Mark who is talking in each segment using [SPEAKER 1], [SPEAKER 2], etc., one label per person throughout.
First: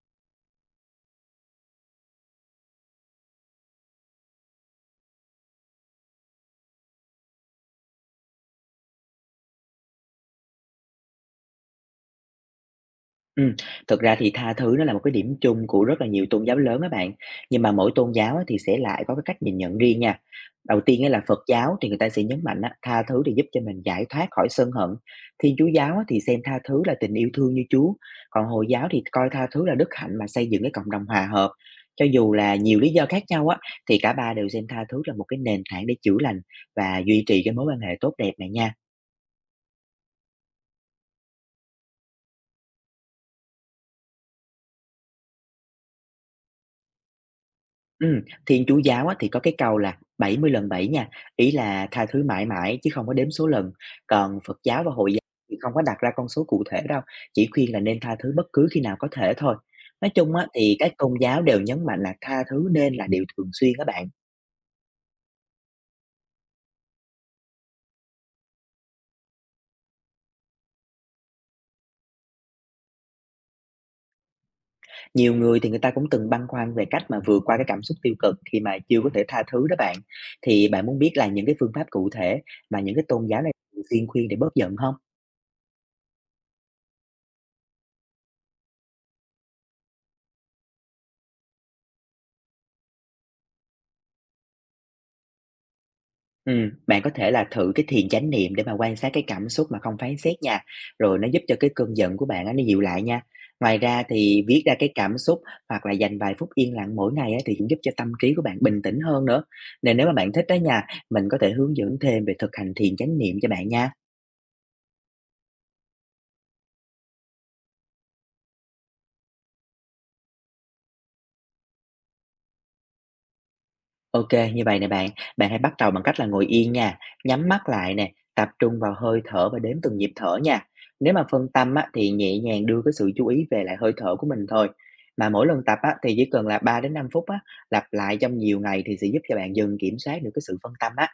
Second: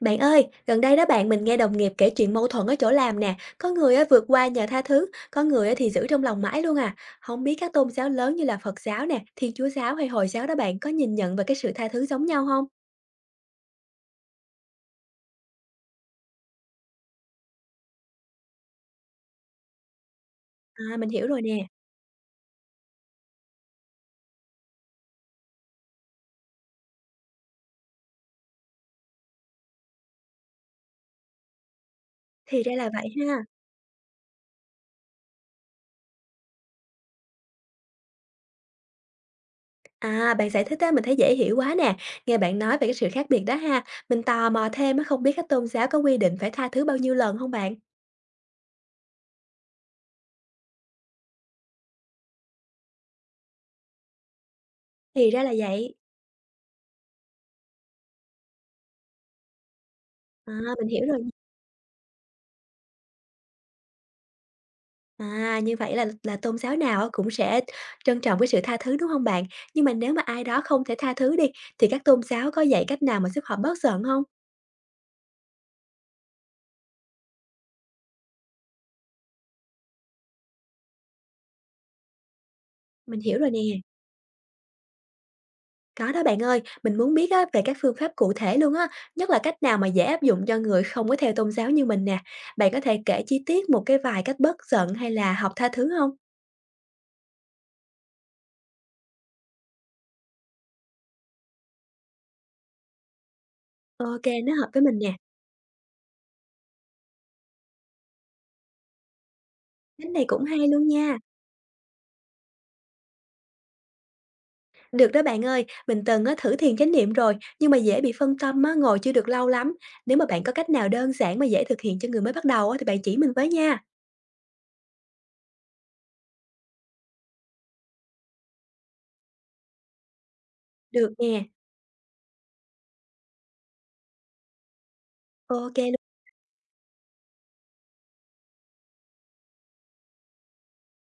[SPEAKER 1] Bạn ơi, gần đây đó bạn mình nghe đồng nghiệp kể chuyện mâu thuẫn ở chỗ làm nè, có người á vượt qua nhờ tha thứ, có người á thì giữ trong lòng mãi luôn à. Không biết các tôn giáo lớn như là Phật giáo nè, Thiên Chúa giáo hay Hồi giáo đó bạn có nhìn nhận về cái sự tha thứ giống nhau không?
[SPEAKER 2] Ừm, Thực ra thì tha thứ nó là một cái điểm chung của rất là nhiều tôn giáo lớn các bạn, nhưng mà mỗi tôn giáo á thì sẽ lại có cái cách nhìn nhận riêng nha. Đầu
[SPEAKER 1] À
[SPEAKER 2] tiên
[SPEAKER 1] mình
[SPEAKER 2] á là
[SPEAKER 1] hiểu
[SPEAKER 2] Phật
[SPEAKER 1] rồi nè,
[SPEAKER 2] giáo thì người ta sẽ nhấn mạnh á, tha thứ thì giúp cho mình giải thoát khỏi sân hận. Thiên Chúa giáo á thì xem tha thứ là tình yêu thương như Chúa, còn Hồi giáo thì coi tha thứ là đức hạnh mà xây dựng cái cộng đồng hòa hợp. Cho dù là
[SPEAKER 1] thì ra
[SPEAKER 2] nhiều lý
[SPEAKER 1] là
[SPEAKER 2] do
[SPEAKER 1] vậy
[SPEAKER 2] khác
[SPEAKER 1] ha.
[SPEAKER 2] nhau á, thì cả ba đều xem tha thứ là một cái nền tảng để chữa lành và duy trì cái mối quan hệ tốt đẹp này nha.
[SPEAKER 1] À bạn giải thích á mình thấy dễ hiểu quá nè. Nghe bạn nói về cái sự khác biệt đó ha, mình tò mò thêm á không biết các tôn giáo có quy định phải tha thứ bao nhiêu lần không bạn?
[SPEAKER 2] Ừm, Thiên Chúa giáo á, thì có cái câu là 70 lần 7 nha, ý là tha thứ mãi mãi chứ không có đếm số lần. Còn Phật giáo và Hồi giáo
[SPEAKER 1] Thì ra là
[SPEAKER 2] thì không có
[SPEAKER 1] vậy.
[SPEAKER 2] đặt ra con số cụ thể đâu, chỉ khuyên là nên tha thứ bất cứ khi nào có thể thôi. Nói chung á,
[SPEAKER 1] À
[SPEAKER 2] thì
[SPEAKER 1] mình
[SPEAKER 2] các
[SPEAKER 1] hiểu
[SPEAKER 2] tôn
[SPEAKER 1] rồi.
[SPEAKER 2] giáo đều nhấn mạnh là tha thứ nên là điều thường xuyên các bạn.
[SPEAKER 1] À, như vậy là tôn giáo nào á cũng sẽ trân trọng cái sự tha thứ, đúng hông bạn? Nhưng mà nếu mà ai đó không thể tha thứ đi, thì các tôn giáo có dạy cách nào mà giúp họ bớt giận hông?
[SPEAKER 2] Nhiều người thì người ta cũng từng băn khoăn về cách mà vượt qua cái cảm xúc tiêu cực khi mà chưa có thể tha thứ đó bạn. Thì bạn muốn biết là những cái phương pháp cụ thể mà những cái
[SPEAKER 1] Mình
[SPEAKER 2] tôn
[SPEAKER 1] hiểu
[SPEAKER 2] giáo
[SPEAKER 1] rồi
[SPEAKER 2] này
[SPEAKER 1] nè.
[SPEAKER 2] thường xuyên khuyên để bớt giận không?
[SPEAKER 1] Có đó bạn ơi, mình muốn biết á về các phương pháp cụ thể luôn á, nhất là cách nào mà dễ áp dụng cho người không có theo tôn giáo như mình nè. Bạn có thể kể chi tiết một cái vài cách bớt giận hay là học tha thứ hông?
[SPEAKER 2] Bạn có thể là thử cái thiền chánh niệm để mà quan sát cái cảm xúc mà không phán xét nha, rồi nó giúp cho cái cơn giận của bạn á, nó dịu lại nha. Ngoài ra
[SPEAKER 1] Ô kê,
[SPEAKER 2] thì
[SPEAKER 1] nó
[SPEAKER 2] viết
[SPEAKER 1] hợp
[SPEAKER 2] ra
[SPEAKER 1] với
[SPEAKER 2] cái
[SPEAKER 1] mình nè.
[SPEAKER 2] cảm xúc hoặc là dành vài phút yên lặng mỗi ngày á, thì cũng giúp cho tâm trí của bạn bình tĩnh hơn nữa. Nên nếu
[SPEAKER 1] Cách
[SPEAKER 2] mà
[SPEAKER 1] này
[SPEAKER 2] bạn
[SPEAKER 1] cũng
[SPEAKER 2] thích đó
[SPEAKER 1] hay
[SPEAKER 2] nha,
[SPEAKER 1] luôn nha.
[SPEAKER 2] mình có thể hướng dẫn thêm về thực hành thiền chánh niệm cho bạn nha.
[SPEAKER 1] Được đó bạn ơi, mình từng á, thử thiền chánh niệm rồi, nhưng mà dễ bị phân tâm á, ngồi chưa được lâu lắm. Nếu mà bạn có cách nào đơn giản mà dễ thực hiện cho người mới bắt đầu á, thì bạn chỉ mình với nha.
[SPEAKER 2] OK, như vậy nè bạn, bạn hãy bắt đầu bằng cách là ngồi yên nha, nhắm mắt lại nè, tập trung vào hơi thở và đếm từng nhịp thở nha.
[SPEAKER 1] Được
[SPEAKER 2] Nếu mà
[SPEAKER 1] nè,
[SPEAKER 2] phân tâm á, thì nhẹ nhàng đưa cái sự chú ý về lại hơi thở của mình thôi. Mà mỗi lần
[SPEAKER 1] ok
[SPEAKER 2] tập
[SPEAKER 1] luôn.
[SPEAKER 2] á, thì chỉ cần là 3 đến 5 phút á, lặp lại trong nhiều ngày thì sẽ giúp cho bạn dần kiểm soát được cái sự phân tâm á.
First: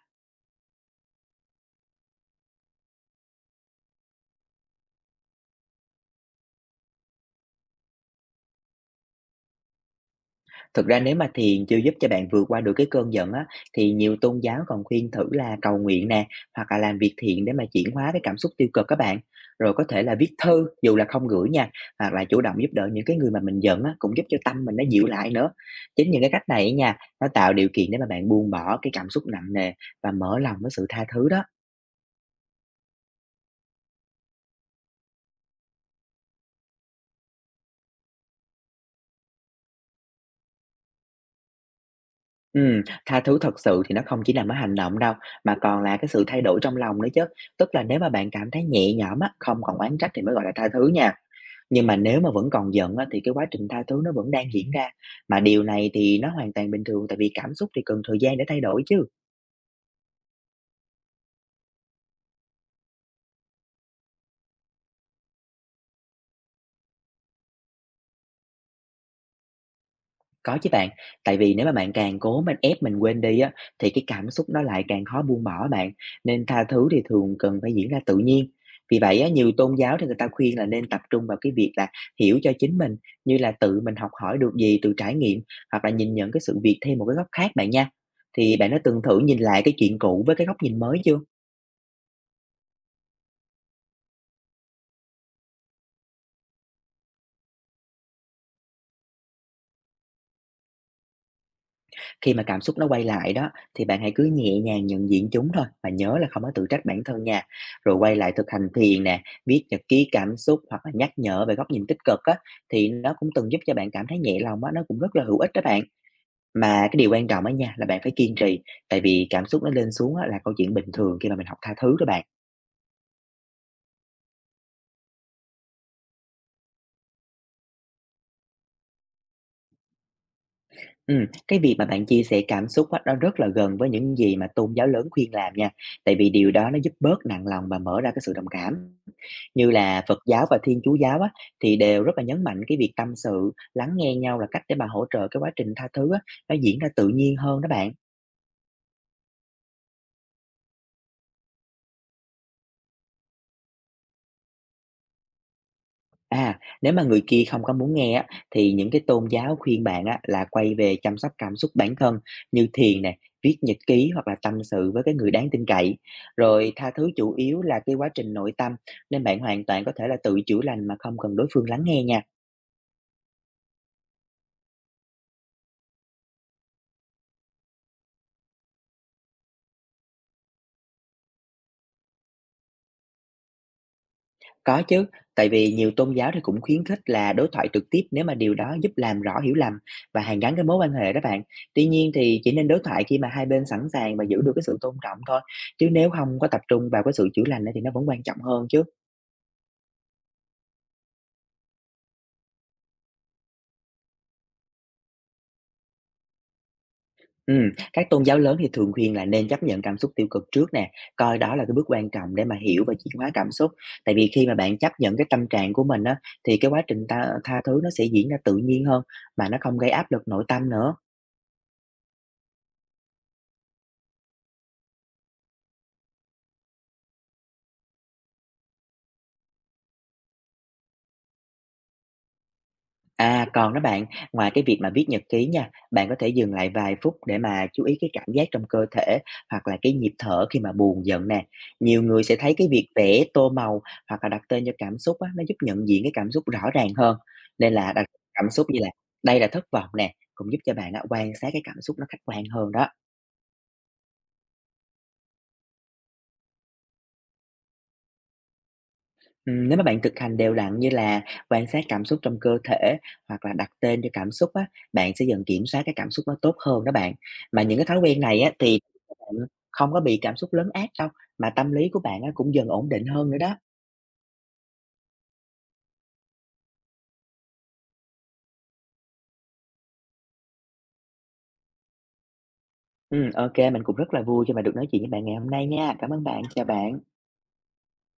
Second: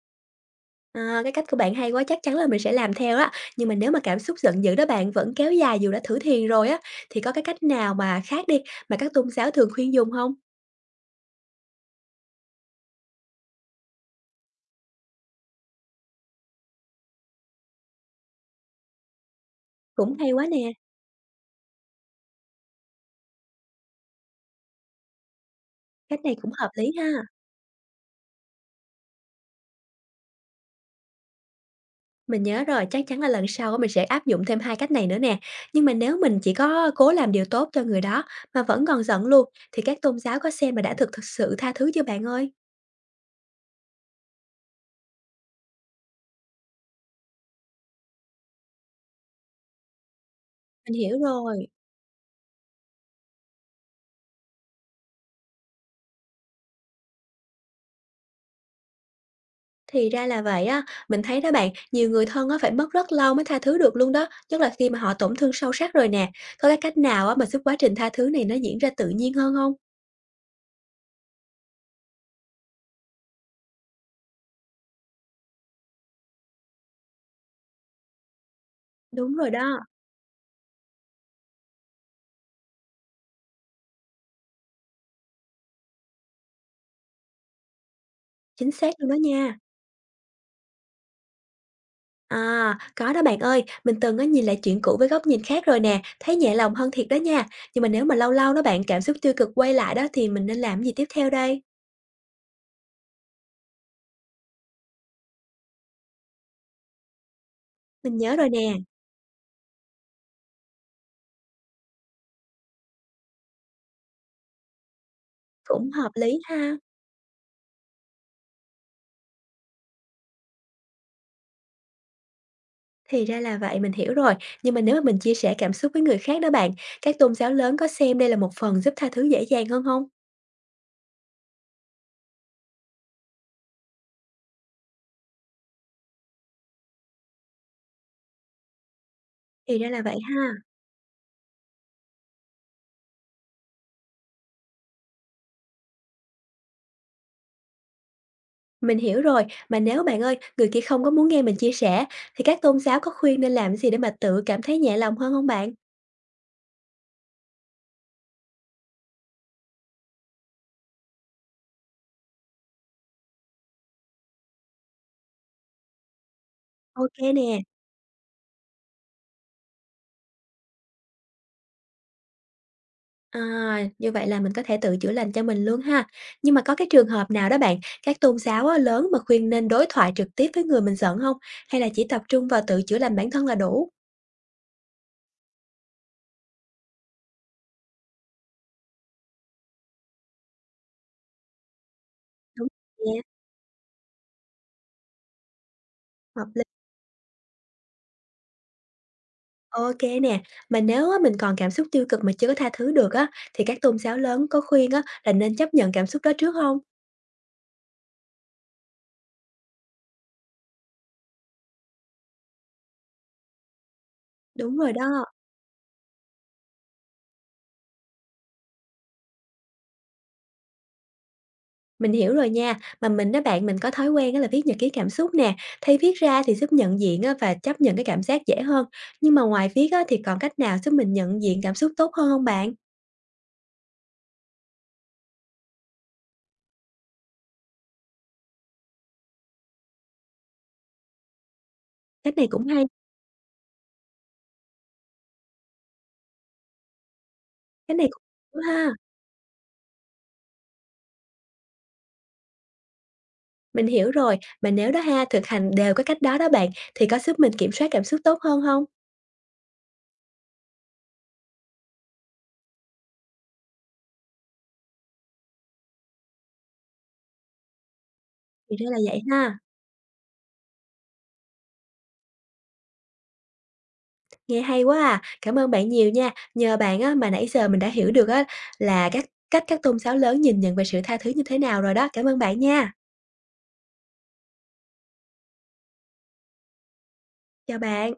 [SPEAKER 1] À, cái cách của bạn hay quá, chắc chắn là mình sẽ làm theo á. Nhưng mà nếu mà cảm xúc giận dữ đó bạn vẫn kéo dài dù đã thử thiền rồi á, thì có cái cách nào mà khác đi mà các tôn giáo thường khuyên dùng không?
[SPEAKER 2] Thực ra nếu mà thiền chưa giúp cho bạn vượt qua được cái cơn giận á, thì nhiều tôn giáo còn khuyên thử là cầu nguyện nè, hoặc là làm việc thiện để mà chuyển hóa cái cảm xúc tiêu cực các bạn. Rồi có thể là
[SPEAKER 1] Cũng
[SPEAKER 2] viết
[SPEAKER 1] hay quá
[SPEAKER 2] thư
[SPEAKER 1] nè,
[SPEAKER 2] dù là không gửi nha, hoặc là chủ động giúp đỡ những cái người mà mình giận á, cũng giúp cho tâm mình nó dịu lại nữa. Chính
[SPEAKER 1] cách
[SPEAKER 2] những cái
[SPEAKER 1] này
[SPEAKER 2] cách
[SPEAKER 1] cũng
[SPEAKER 2] này
[SPEAKER 1] hợp
[SPEAKER 2] ấy
[SPEAKER 1] lý
[SPEAKER 2] nha,
[SPEAKER 1] ha.
[SPEAKER 2] nó tạo điều kiện để mà bạn buông bỏ cái cảm xúc nặng nề và mở lòng với sự tha thứ đó.
[SPEAKER 1] Mình nhớ rồi, chắc chắn là lần sau á mình sẽ áp dụng thêm 2 cách này nữa nè. Nhưng mà nếu mình chỉ có cố làm điều tốt cho người đó mà vẫn còn giận luôn, thì các tôn giáo có xem là đã thực thực sự tha thứ chưa bạn ơi?
[SPEAKER 2] Tha thứ thật sự thì nó không chỉ nằm ở hành động đâu mà còn là cái sự thay đổi trong lòng nữa chứ. Tức là nếu mà bạn cảm thấy nhẹ nhõm á, không còn oán trách thì mới gọi là tha thứ
[SPEAKER 1] Mình
[SPEAKER 2] nha.
[SPEAKER 1] hiểu rồi.
[SPEAKER 2] Nhưng mà nếu mà vẫn còn giận á, thì cái quá trình tha thứ nó vẫn đang diễn ra, mà điều này thì nó hoàn toàn bình thường, tại vì cảm xúc thì cần thời gian để thay đổi chứ.
[SPEAKER 1] Thì ra là vậy á, mình thấy đó bạn, nhiều người thân á phải mất rất lâu mới tha thứ được luôn đó, nhất là khi mà họ tổn thương sâu sắc rồi nè. Có cái cách nào á mà giúp quá trình tha thứ này nó diễn ra tự nhiên hơn không?
[SPEAKER 2] Có chứ bạn, tại vì nếu mà bạn càng cố mình ép mình quên đi á, thì cái cảm xúc nó lại càng khó buông bỏ bạn, nên tha thứ thì thường cần phải diễn ra tự nhiên. Vì vậy á,
[SPEAKER 1] Đúng rồi
[SPEAKER 2] nhiều tôn
[SPEAKER 1] đó,
[SPEAKER 2] giáo thì người ta khuyên là nên tập trung vào cái việc là hiểu cho chính mình, như là tự mình học hỏi được gì từ trải nghiệm, hoặc là nhìn nhận cái sự việc thêm một cái góc khác bạn nha. Thì bạn
[SPEAKER 1] chính
[SPEAKER 2] đã
[SPEAKER 1] xác
[SPEAKER 2] từng
[SPEAKER 1] luôn đó
[SPEAKER 2] thử nhìn
[SPEAKER 1] nha.
[SPEAKER 2] lại cái chuyện cũ với cái góc nhìn mới chưa?
[SPEAKER 1] À, có đó bạn ơi, mình từng á nhìn lại chuyện cũ với góc nhìn khác rồi nè, thấy nhẹ lòng hơn thiệt đó nha. Nhưng mà nếu mà lâu lâu đó bạn cảm xúc tiêu cực quay lại đó thì mình nên làm gì tiếp theo đây?
[SPEAKER 2] Khi mà cảm xúc nó quay lại đó, thì bạn hãy cứ nhẹ nhàng nhận diện chúng thôi và nhớ là không có tự trách bản thân nha. Rồi
[SPEAKER 1] Mình
[SPEAKER 2] quay lại
[SPEAKER 1] nhớ
[SPEAKER 2] thực
[SPEAKER 1] rồi
[SPEAKER 2] hành
[SPEAKER 1] nè,
[SPEAKER 2] thiền nè, viết nhật ký cảm xúc hoặc là nhắc nhở về góc nhìn tích cực á, thì nó cũng từng giúp cho bạn cảm thấy nhẹ lòng á, nó cũng rất là hữu ích đó bạn.
[SPEAKER 1] cũng hợp lý ha.
[SPEAKER 2] Mà cái điều quan trọng á nha là bạn phải kiên trì, tại vì cảm xúc nó lên xuống á, là câu chuyện bình thường khi mà mình học tha thứ đó bạn.
[SPEAKER 1] Thì ra là vậy, mình hiểu rồi. Nhưng mà nếu mà mình chia sẻ cảm xúc với người khác đó bạn, các tôn giáo lớn có xem đây là một phần giúp tha thứ dễ dàng hơn không?
[SPEAKER 2] Cái việc mà bạn chia sẻ cảm xúc á, nó rất là gần với những gì mà tôn giáo lớn khuyên làm nha. Tại vì điều đó nó giúp bớt nặng lòng và mở ra cái sự đồng cảm. Như
[SPEAKER 1] Thì ra là
[SPEAKER 2] là
[SPEAKER 1] vậy
[SPEAKER 2] Phật
[SPEAKER 1] ha.
[SPEAKER 2] giáo và Thiên Chúa giáo á, thì đều rất là nhấn mạnh cái việc tâm sự, lắng nghe nhau là cách để mà hỗ trợ cái quá trình tha thứ á, nó diễn ra tự nhiên hơn đó bạn.
[SPEAKER 1] Mình hiểu rồi, mà nếu bạn ơi, người kia không có muốn nghe mình chia sẻ, thì các tôn giáo có khuyên nên làm gì để mà tự cảm thấy nhẹ lòng hơn không bạn?
[SPEAKER 2] À, nếu mà người kia không có muốn nghe á, thì những cái tôn giáo khuyên bạn á, là quay về chăm sóc cảm xúc bản thân như thiền nè, viết nhật ký hoặc là tâm sự với cái người đáng tin cậy. Rồi tha thứ
[SPEAKER 1] Ok
[SPEAKER 2] chủ
[SPEAKER 1] nè.
[SPEAKER 2] yếu là cái quá trình nội tâm nên bạn hoàn toàn có thể là tự chữa lành mà không cần đối phương lắng nghe nha.
[SPEAKER 1] À, như vậy là mình có thể tự chữa lành cho mình luôn ha. Nhưng mà có cái trường hợp nào đó bạn, các tôn giáo á, lớn mà khuyên nên đối thoại trực tiếp với người mình giận không? Hay là chỉ tập trung vào tự chữa lành bản thân là đủ?
[SPEAKER 2] Có chứ, tại vì nhiều tôn giáo thì cũng khuyến khích là đối thoại trực tiếp nếu mà điều đó giúp làm rõ hiểu lầm và hàn gắn cái mối quan hệ đó bạn. Tuy nhiên thì chỉ
[SPEAKER 1] Đúng
[SPEAKER 2] nên đối thoại khi
[SPEAKER 1] nha,
[SPEAKER 2] mà hai bên sẵn sàng và giữ được cái sự tôn trọng thôi, chứ nếu không
[SPEAKER 1] hợp
[SPEAKER 2] có tập
[SPEAKER 1] lý.
[SPEAKER 2] trung vào cái sự chữa lành ấy thì nó vẫn quan trọng hơn chứ.
[SPEAKER 1] OK nè, mà nếu á, mình còn cảm xúc tiêu cực mà chưa có tha thứ được á, thì các tôn giáo lớn có khuyên á, là nên chấp nhận cảm xúc đó trước không?
[SPEAKER 2] Ừ, các tôn giáo lớn thì thường khuyên là nên chấp nhận cảm xúc tiêu cực trước nè, coi đó là cái bước quan trọng để mà hiểu và chuyển hóa cảm xúc. Tại vì khi mà
[SPEAKER 1] Đúng
[SPEAKER 2] bạn
[SPEAKER 1] rồi
[SPEAKER 2] chấp nhận
[SPEAKER 1] đó.
[SPEAKER 2] cái tâm trạng của mình á, thì cái quá trình tha thứ nó sẽ diễn ra tự nhiên hơn mà nó không gây áp lực nội tâm nữa.
[SPEAKER 1] Mình hiểu rồi nha, mà mình á bạn, mình có thói quen đó là viết nhật ký cảm xúc nè, thì viết ra thì giúp nhận diện á và chấp nhận cái cảm giác dễ hơn. Nhưng mà ngoài viết á thì còn cách nào giúp mình nhận diện cảm xúc tốt hơn không bạn?
[SPEAKER 2] À, còn đó bạn, ngoài cái việc mà viết nhật ký nha, bạn có thể dừng lại vài phút để mà chú ý cái cảm giác trong cơ thể hoặc là cái nhịp thở khi mà buồn giận nè. Nhiều người
[SPEAKER 1] Cách
[SPEAKER 2] sẽ
[SPEAKER 1] này
[SPEAKER 2] thấy
[SPEAKER 1] cũng
[SPEAKER 2] cái
[SPEAKER 1] hay,
[SPEAKER 2] việc vẽ, tô màu hoặc là đặt tên cho cảm xúc á, nó giúp nhận diện cái cảm xúc rõ ràng hơn. Nên là
[SPEAKER 1] cách này
[SPEAKER 2] đặt
[SPEAKER 1] cũng
[SPEAKER 2] cảm
[SPEAKER 1] đúng
[SPEAKER 2] xúc như là
[SPEAKER 1] ha.
[SPEAKER 2] đây là thất vọng nè, cũng giúp cho bạn á, quan sát cái cảm xúc nó khách quan hơn đó.
[SPEAKER 1] Mình hiểu rồi, mà nếu đó ha, thực hành đều cái cách đó đó bạn, thì có giúp mình kiểm soát cảm xúc tốt hơn không?
[SPEAKER 2] Nếu mà bạn thực hành đều đặn như là quan sát cảm xúc trong cơ thể hoặc là đặt tên cho cảm xúc á, bạn sẽ dần kiểm soát cái cảm xúc nó tốt hơn đó bạn. Mà những cái thói quen này á,
[SPEAKER 1] Thì
[SPEAKER 2] thì
[SPEAKER 1] ra là vậy
[SPEAKER 2] bạn
[SPEAKER 1] ha,
[SPEAKER 2] không có bị cảm xúc lấn át đâu, mà tâm lý của bạn á, cũng dần ổn định hơn nữa đó.
[SPEAKER 1] nghe hay quá à, cảm ơn bạn nhiều nha. Nhờ bạn á mà nãy giờ mình đã hiểu được á là các cách các tôn giáo lớn nhìn nhận về sự tha thứ như thế nào rồi đó. Cảm ơn bạn nha,
[SPEAKER 2] Ừ, OK, mình cũng rất là vui khi mà được nói chuyện với bạn ngày hôm nay nha. Cảm ơn bạn, chào bạn.
[SPEAKER 1] chào bạn.